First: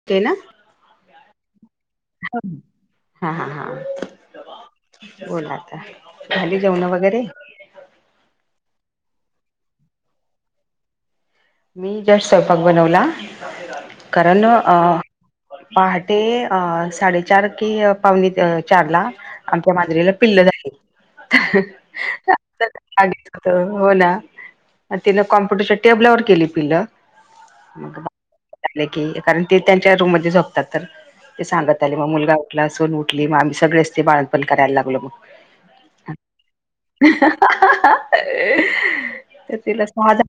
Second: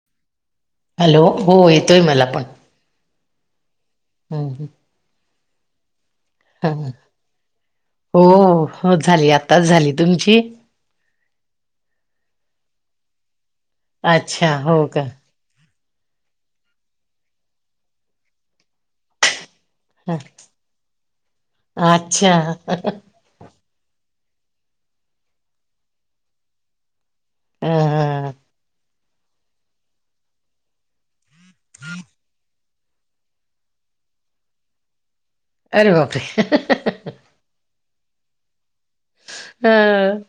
Okay. ना hello हो. येतोय. मला पण हा. हा. हा हम् ह [unintelligible] बोलाताई झाली. जेवन वगैरे हो. हो. झाली. आत्ताच झाली. तुमची मी जस्ट स्वयंपाक बनवला. कारण अच्छा हो का पहाटे अ साडेचार ते पावन्ह त चार ला. आमच्या मांजरीला हं. पिल्ल झाले. अच्छा आ हो. ना तिन कॉम्प्युटरच्या टेबलावर केली. पिलं अ कारण ते त्यांच्या रूम मध्ये झोपतात. तर ते सांगत आले मग मुलगा उठला. असून उठली मग आम्ही सगळेच ते बाळणपण करायला लागलो. मग अरे बापरे हा. हा. हा. हं.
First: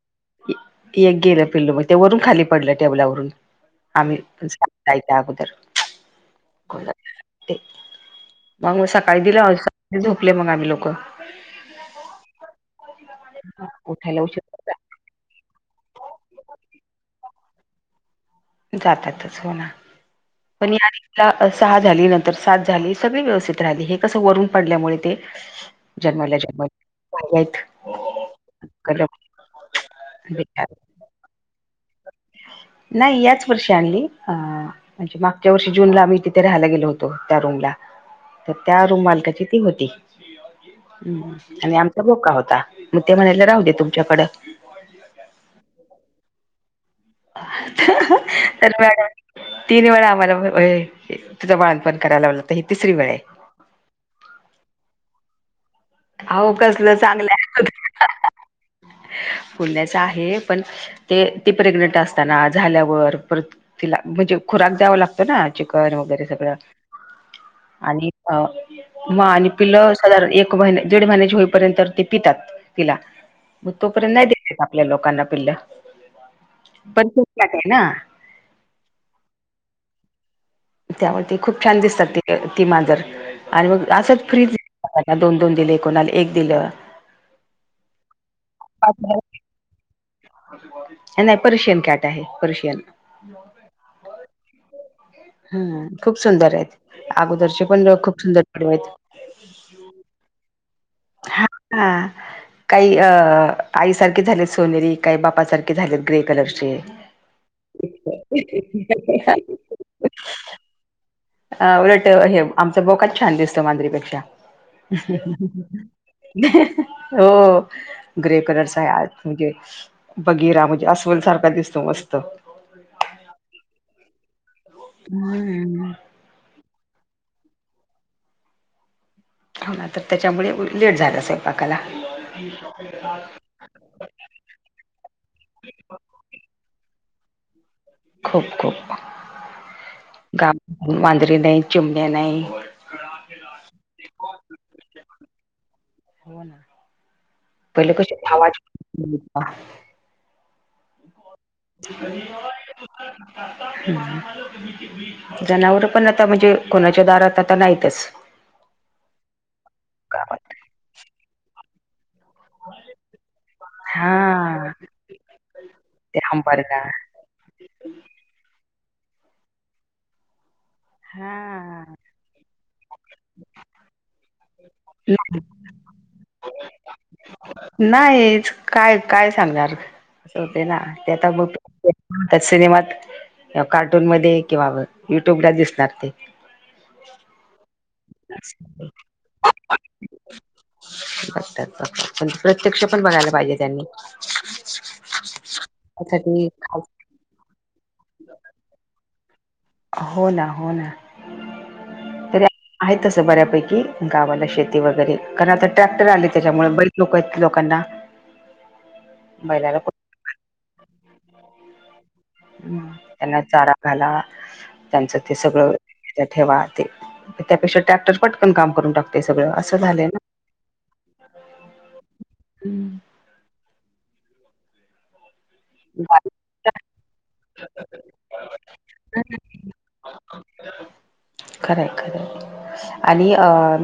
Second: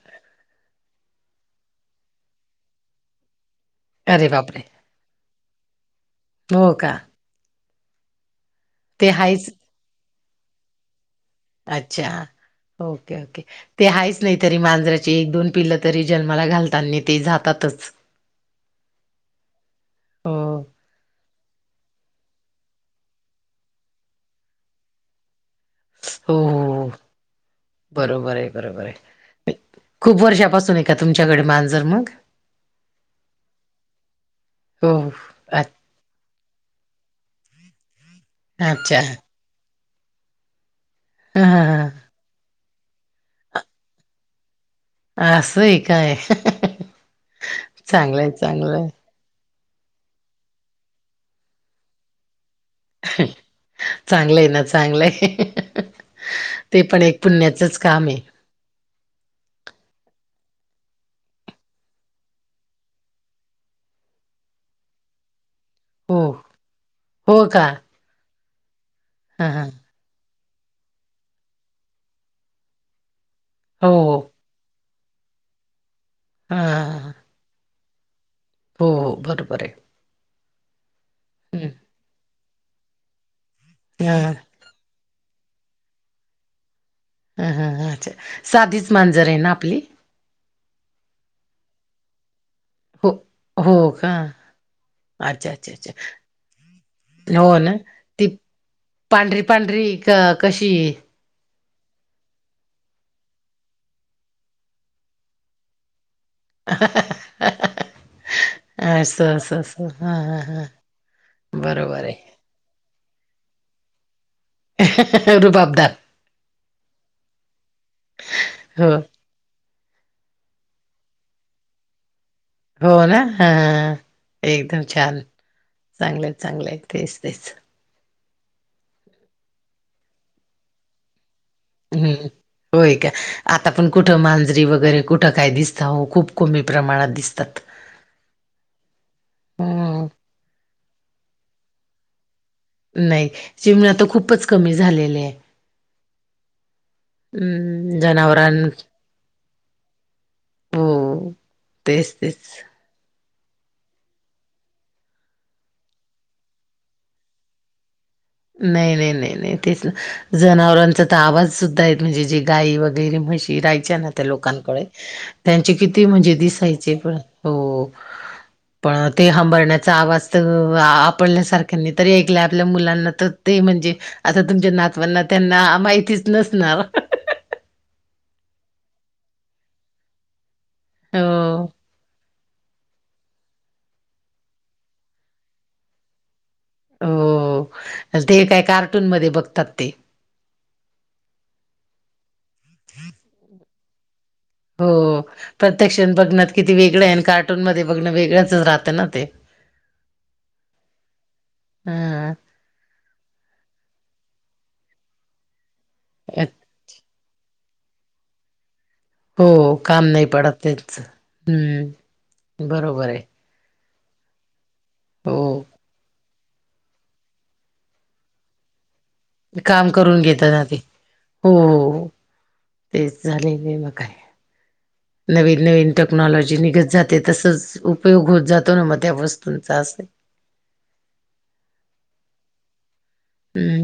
एक गेलं पिल्लुमग ते वरून खाली पडलं. टेबलावरून आम्ही. अरे बापरे आयत आगगॊदर हो. का मग ते सकाळी हायच झोपले. मग आम्ही लोक. अच्छा. ओके. ओके ते उठायला आहेाच. नाही. उशीर तरी झाला. मांजराची एक दोन पिलं तरी जन्माला घालताना. ते जातातच. जातातच. हो ना हो पण या सहा झाली नंतर. सात झाली. सगळी व्यवस्थित राहिली हे कस वरून पडल्यामुळे ते हो जन्माला हो जन्माला. बरोबर आहे बरोबर आहे खूप वर्षापासून एक तुमच्याकडे मांजर मग नाही याच वर्षी आणली. अ हो म्हणजे. माग च्या अ वर्षी जूनला आम्ही तिथे राहायला गेलो होतो. त्या रूमला तर त्या अच्छा रूम मालकाची ती होती. हा ह् आणि आमचा हा बोका होता. मी ते म्हणाला. राहू दे तुमच्याकडं. अस हाय काय. चांगलंय तर चांगलंय म [inaudible] तीन वेळा आम्हाला तुझं बाणपण करायला. लावलं तर ह. तिसरी वेळा चांगलंय ना चांगलंय. अहो ते कसलं पण एक पुण्याचच काम आहे. बोपण्याचं आहे. पण ते ती प्रेग्नेंट असताना झाल्यावर वर तिला म्हणजे खुरक द्यावा लागत. ना चिकन हो वगैरे सगळं हो का आणि मग हा आणि हा पिल साधारण एक महिने दीड महिन्या होईपर्यंत ते पितात तिला. हो तोपर्यंत हो नाय दिसत आपल्या लोकांना पिल्लं. हा हा. पण कुठला काय ना. हो हो बरोबर हाय. त्यामुळे ते खूप छान दिसतात ते ती मांजर आणि मग असंच हां फ्रीज कोणाला दोन दोन दिले कोणाला एक दिलं. हम हम हम अच्छा साधीच मांजर आहे ना आपली. नाय पर्शियन कॅट आहे पर्शियन. हो हो का. अच्छा अच्छा अच्छा हम् खूप सुंदर आहे ती हो अगोदरचे ना पण लोक खूप ती सुंदर ठेवायची. पांढरी पांढरी क कशी हाय. हा हा काही अ आईसारखे झालेत सोनेरी काही बापासारखे झालेत. अ ग्रे कलर्षे [inaudible] असं असं असं हां हां हां हा बरोबर उलट हे आमचा भोकाच छान दिसतो मांजरीपेक्षा. आहे रुबाबदार हो ग्रे कलरचा हाय हो आज बगिरा म्हणजे अस्वल सारखा दिसतो मस्त. हो ना ह एकदम छान हम्म चांगले आहे चांगले आहे तेच तेच. हो ना तर त्याच्यामुळे लेट झालं सगळ. हम्म होय का. आता पण कुठं मांजरी वगैरे कुठं काय दिसता हो खूप कमी प्रमाणात दिसतात. खूप खूप हं. गा मांजरीे नाही चिमण्या नाही. नाही चिमण्या तर खूपच कमी झालेले आहे. हो ना पहिले हम्म कशी आवाज जनावरान [unintelligible] हो. तेच, तेच. हम [inaudible] जनावरा पण आता म्हणजे कोणाच्या दारात आता नाहीतच. नाही नाही नाही नाही तेच ना गावात जनावरांचा तर आवाज सुद्धा आहेत म्हणजे जे गाई वगैरे म्हशी राहायच्या ना त्या हा लोकांकडे त्यांचे किती ते म्हणजे अंबरला दिसायचे प हो पण ते हंबरण्याचा आवाज आपल्या हा सारख्यांनी तरी एकल्या आपल्या मुलांना तर ते म्हणजे आता तुमच्या नातवांना त्यांना माहितीच नसणार. नाहीच काय काय सांगणार अस होते ना ते आ बघ. हो त्या सिनेमात कार्टून मध्ये किंवा युट्यूबला दिसणार ते. हो ते काय कार्टून मध्ये बघतात ते. बघतात बघतात पण प्रत्यक्ष पण बघायला पाहिजे त्यांनी. हो प्रत्यक्षात त्यासाठी बघण्यात किती खास वेगळ आहे कार्टून मध्ये बघण वेगळंच राहतं ना ते. हो ना हो ना. ह. तरी आहे तस बऱ्यापैकी गावाला शेती वगैरे कारण आता ट्रॅक्टर आले त्याच्यामुळे बरीच लोक आहेत लोकांना हो बैलाला काम कोण- नाय पडत तेच हम्म. हम बरोबर आहे त्यांना ते चारा घाला त्यांचं हो. ते सगळं त्याच्यात ठेवा ते त्यापेक्षा ट्रॅक्टर पटकन काम करून टाकत ते काम करून घेतात आधी हो... हं. तेच. झाले म काय नवीन नवीन टेक्नॉलॉजी निघत जात ते तसच उपयोग होत जातो ना मग त्या वस्तूंचा अस. खरं हाय खरं हाय आणि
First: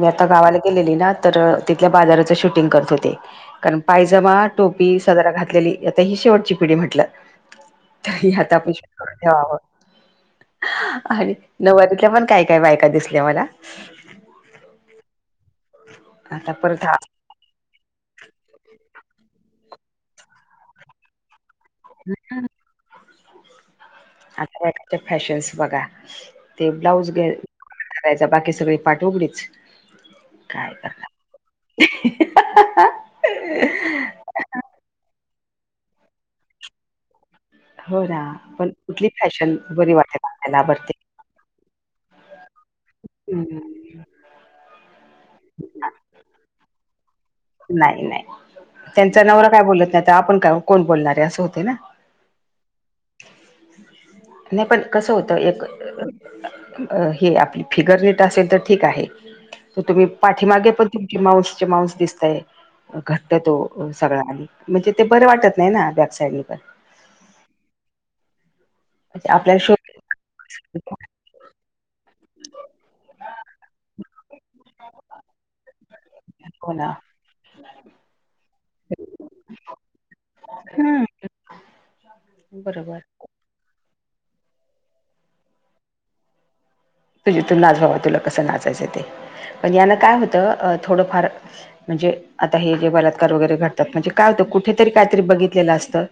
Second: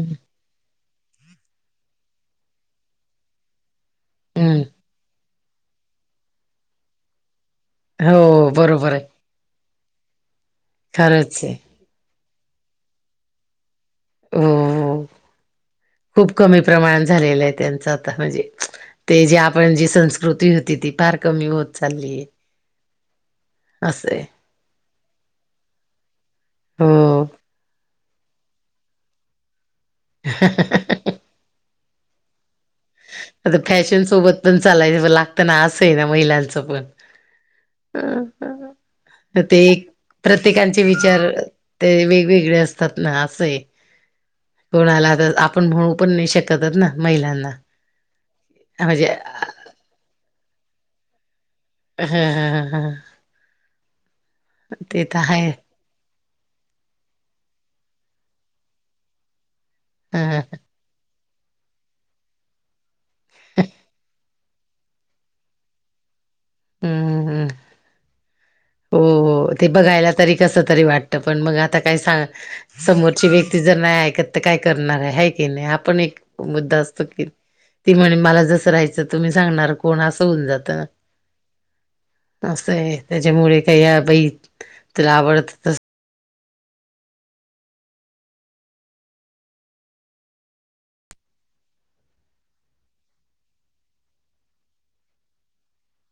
मी आता गावाला गेलेली ना तर तिथल्या बाजाराच शूटिंग करत होते. अन पायजमा हम्म टोपी सदरा घातलेली आता ही शेवटची पिढी म्हटलं तरी हो आता आपण ऑपरेशन बरोबर आहे करून ठेवावत आणि खरंच आहे नवऱ्याच्या मनातल्या पण काय काय बायका दिसल्या मला हो..... खूप आता कमी परत हा प्रमाणात झालेलं आहे त्यांचं आता म्हणजे. ते जे आपण जी संस्कृती होती ती फार कमी होत चाललीय अस आहे आत्ताच्या फॅशनस बघा ते ब्लाऊज घ हो नाहीतर बाकी सगळी पाठ उघडीच काय करणार [unintelligible] आता फॅशन सोबत पण चालाय लागत ना असंय ना महिलांचं पण अ.. हो ना पण कुठली फॅशन ते बरी वाटेल आपल्याला प्रत्येकांचे आवडते विचार ते वेगवेगळे असते असे आहे कोणाला तर आपण म्हणू पण नाही शकत ना महिलांना नाही नाही म्हणजे त्यांचा नवरा काय बोलत नाही तर आपण का कोण बोलणार आहे असं होते ना हम्म हम हम हम नाही पण कसं तर होतं आहे एक अ हे आपली फिगर रेट असेल तर ठीक आहे. तर तुम्ही ह पाठीमागे पण तुमची माऊसचे माऊस दिसताये घट्ट तो सगळा आणि म्हणजे ते बर वाटत नाही ना बॅक साईडनी पण. हम्म हम्म हम्म. हो म्हणजे हो आपल्याला ते बघायला तरी कस शोध तरी वाट त पण मग आता काय सांग समोरची व्यक्ती जर नाही ऐकत तर काय करणार आहे हाय की नाही आपण एक हो मुद्दा ना असतो की ती म्हणे मला जसं राहायचं तुम्ही सांगणार कोण असं होऊन जातं ना. हम्म असये बरोबर. त्याच्यामुळे काही ह्या बाई तुला आवडत तसं तू जी तु नाच बाबा तुला कसं नाचायचं ते पण यान काय होतं अ थोडंफार म्हणजे आता हे जे बलात्कार वगैरे घडतात म्हणजे काय होतं कुठेतरी कायतरी बघितलेलं असतं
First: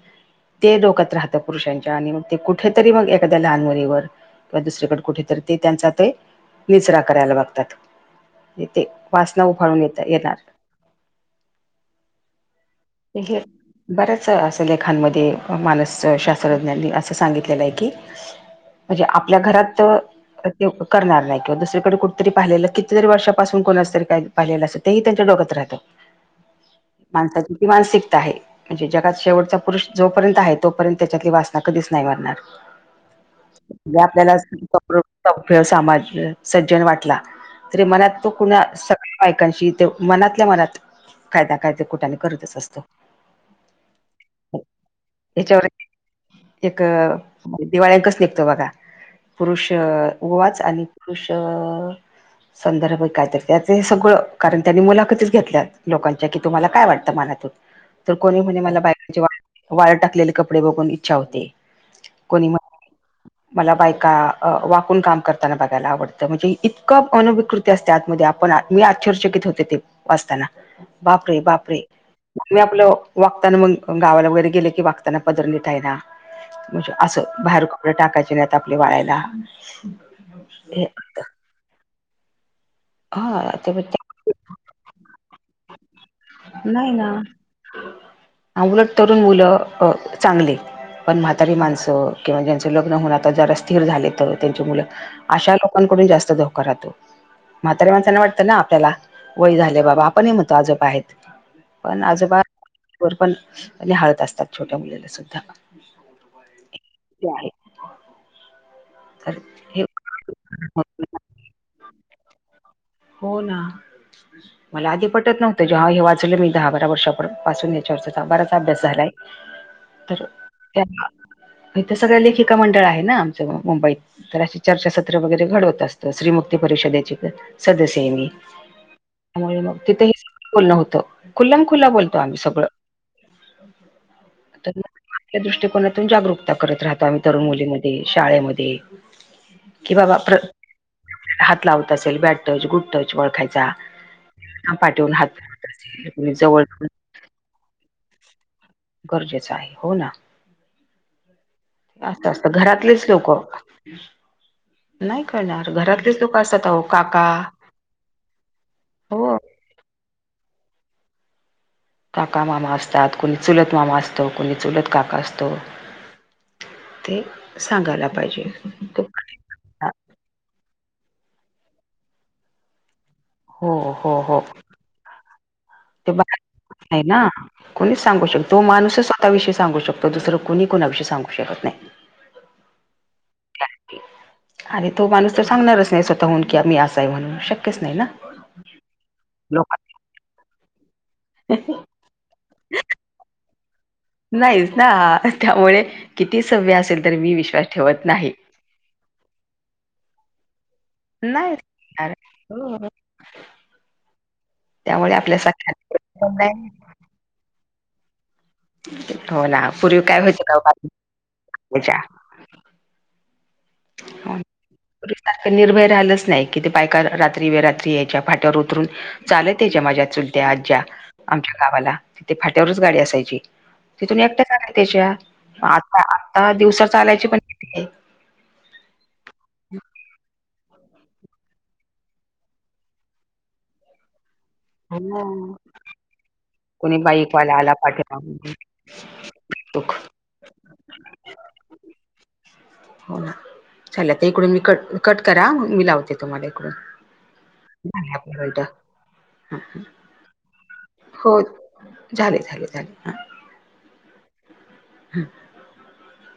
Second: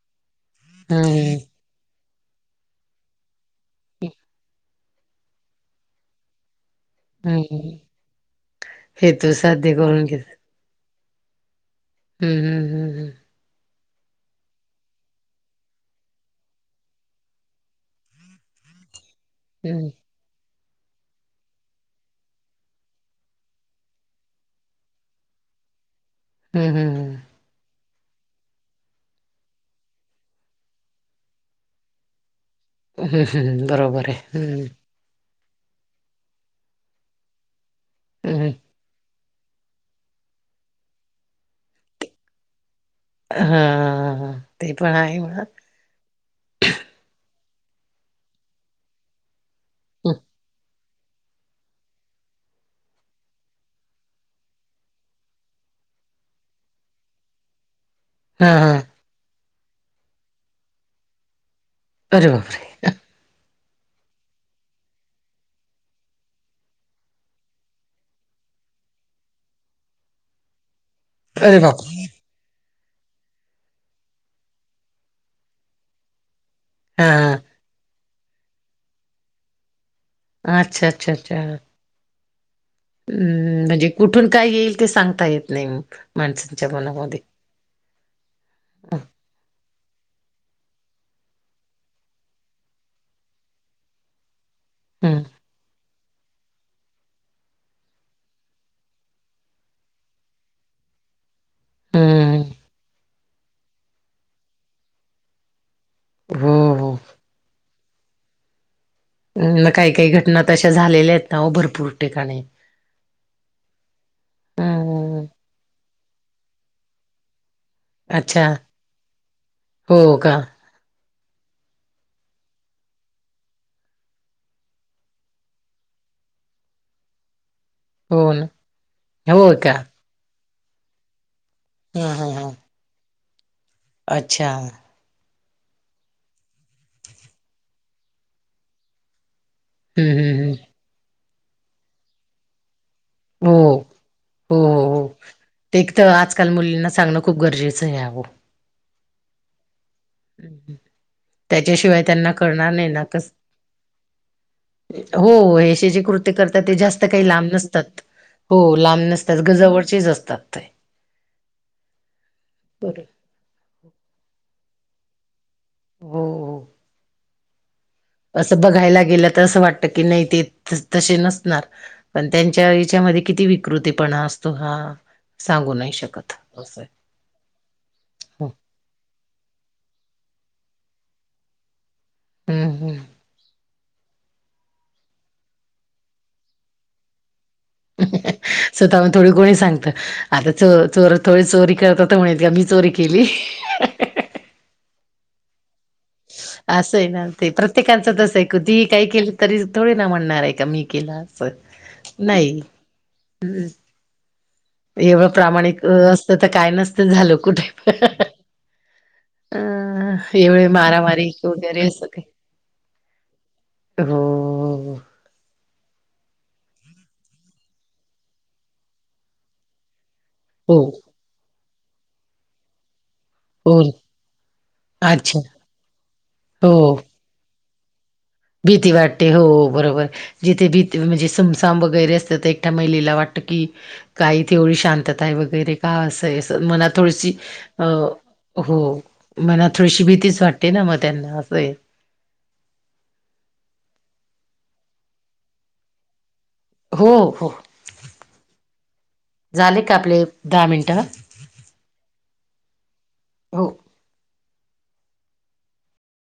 ते डोक्यात हम्म राहतं पुरुषांच्या आणि मग ते कुठेतरी मग एखाद्या लहान मुलीवर किंवा दुसरीकडे कुठे ते त्यांचा ते [unintelligible] कराला बघतात हम्म येते हेतू वासना साध्य उफाळून येता करून घेत येणार. हम्म हम्म. हे. बऱ्याच असं लेखांमध्ये मानस शास्त्रज्ञांनी असं सांगितलेलं आहे की [inaudible] म्हणजे आपल्या घरात हम्म ते करणार नाही किंवा दुसरीकडे कुठ तरी पाहिलेलं कितीतरी वर्षापासून कोणाच तरी काही पाहिलेलं असत तेही त्यांच्या डोक्यात राहतं. हम्म हम्म हम्म. माणसाची ती मानसिकता आहे. म्हणजे जगात शेवटचा पुरुष जोपर्यंत आहे तोपर्यंत त्याच्यातली वासना कधीच नाही मरणार. हम्म हम्म हम्म बरोबर आहे हम्म. प्रोड समाज सज्जन वाटला तरी मनात तो हं. कुणा सगळे बायकांशी तो मनातल्या मनात कायदा काय ते कुट्याने करतच असतो. हा हा हा ते पण आहे म्हणा. याच्यावर एक दिवाळी कस निघतो बघा पुरुष हं, गोवाच आणि पुरुष संदर्भ कायतरी त्याच हे सगळं कारण त्यांनी मुलाखतीच घेतल्या लोकांच्या की तुम्हाला काय वाटतं मनातून. [inaudible] तर कोणी म्हणे मला हां. बायकचे वाळत वाळत टाकलेले कपडे बघून इच्छा होते अरे कोणी बापरे. म्हणे मला बायका अ वाकून काम करताना बघायला आवडतं म्हणजे इतकं अनविकृत ते असते आतमध्ये आपण मी आश्चर्यचकित होते ते वाचतांना बापरे बापरे. मी आपलं वागताना मग गावाला वगैरे गेले की वागताना पदर नीट आहे ना. म्हणजे असं हां. बाहेर कपडे टाकायचे नाही आपले वाळायला. हे अच्छा अच्छा अच्छा. हा हम्म ते म्हणजे कुठून काय येईल ते सांगता येत नाही म. नाही ना उलट तरुण मुलं अ चांगले. पण म्हातारी माणसं किंवा ज्यांचं लग्न होन आता जरा स्थिर झाले त त्यांचे मुलं हं, अशा लोकांकडून जास्त धोका राहतो. म्हातार माणसाना वाटतं ना आपल्याला वय झाले बाबा आपण ही म्हणतो आजोबा आहेत. पण हं. आजोबार [unintelligible] पण न्याहाळत असतात छोट्या मुलीला सुद्धा. हो, हो. ते आहे. तर [unintelligible] हे काही काही घटना तशा झालेल्या आहेत ना हो भरपूर ठिकाणी. हो ना मला आधी हं. पटत नव्हतं जेव्हा हे वाचवलं मी दहा बारा वर्षाप पासून हे चर्चचा अच्छा. बाराच अभ्यास झालाये हो तर का? इथे सगळ्या लेखिका मंडळ आहे ना आमच्याकडे मुंबईत तर अशी चर्चासत्र वगैरे घडवत असतात स्त्री मुक्ती परिषदेची तर सदस्य आहे हो मी ना. हो त्या का? मग तिथही बोलण होत [unintelligible] खुला हं, बोलतो हं, आम्ही हं. सगळं. अच्छा. आपल्या दृष्टिकोनातून जागरूकता करत राहतो आम्ही तरुण मुलीमध्ये शाळेमध्ये. कि हं, बाबा हं, प्रत हं. हात लावत असेल बॅट टच गुड टच हो. ओळखायचा हो, हो, हो. पाटीवून हात फिरवत ते एक तर असेल कोणी आजकाल जवळ मुलींना सांगणं खूप गरजेचं आहे [unintelligible] गरजेचं आहे हो ना. त्याच्याशिवाय असं त्यांना असतं करणार नाही ना घरातलेच लोक कसं नाही हो कळणार हे अशे जे घरातलेच कृत्य लोक करतात असतात ते अहो जास्त काका काही लांब नसतात. हो लांब हो नसतात घराजवळचेच असतात ते. काका मामा बरं. असतात कोणी चुलत मामा असतो कोणी चुलत काका असतो. हो हो ते सांगायला लागत. असं बघायला गेलं तर असं वाटतं की नाही ते तशे नसणार पण त्यांच्या यांच्यामध्ये. किती हो हो विकृतीपणा हो असतो हा सांगू नये. ते बाहेर आहे ना. कोणीच सांगू शकतो माणूसच स्वतःविषयी सांगू शकतो दुसर कोणी कोणाविषयी सांगू शकत नाही. हम्म हम्म आणि तो माणूस तर सांगणारच नाही स्वतःहून की आम्ही असाय म्हणून शक स्वतःहून थोडी कोणी लोक सांगत आता चो चोर थोडी चोरी करतात. ण का मी चोरी केली. नाहीच ना त्यामुळे किती सभ्य असं असेल आहे तर ना मी ते विश्वास ठेवत प्रत्येकांचं नाही. तसं आहे कितीही काही केलं तरी थोडे ना म्हणणार आहे का मी केला असं नाही ठेवणार. नाही. हो. हम्म त्यामुळे एवढं आपल्या सख्या प्रामाणिक असतं तर काय नसतं झालं कुठे पण. हो ना पूर्वी अम काय व्हायचं का एवढे मारा मारी वगैर बातमीच्या असं काही हो पूर्वीसारखं निर्भय राहिलंच नाही कि ते बायका का रात्री व रात्री यायच्या फाट्यावर उतरून. चालत यायच्या माझ्या चुलत्या, हो आज्या आमच्या गावाला तिथे फाट्यावरच गाडी असायची. हो तिथून एकट्या चालत यायच्या अच्छा आ आता हो दिवसात चालायची पण भीती आहे. भीती वाटते हो बरोबर. जिथे भी म्हणजे सुमसाम वगैरे असत तर एकट्या महिलेला वाटत की. का इथं तेवढी शांतता आहे हो वगैरे का असं असं मनात कोणी थोडीशी बाईकवाला आला अ पाठीमागून हो मनात दुःख थोडीशी भीतीच वाटते ना मग त्यांना असं. हो ना चाल ते इकडून मी कट कट करा मी लावते. तुम्हालाकडून हो हो आपल्या [unintelligible] झाले का आपले दहा मिनिट हो झाले झाले झाले हो. [inaudible]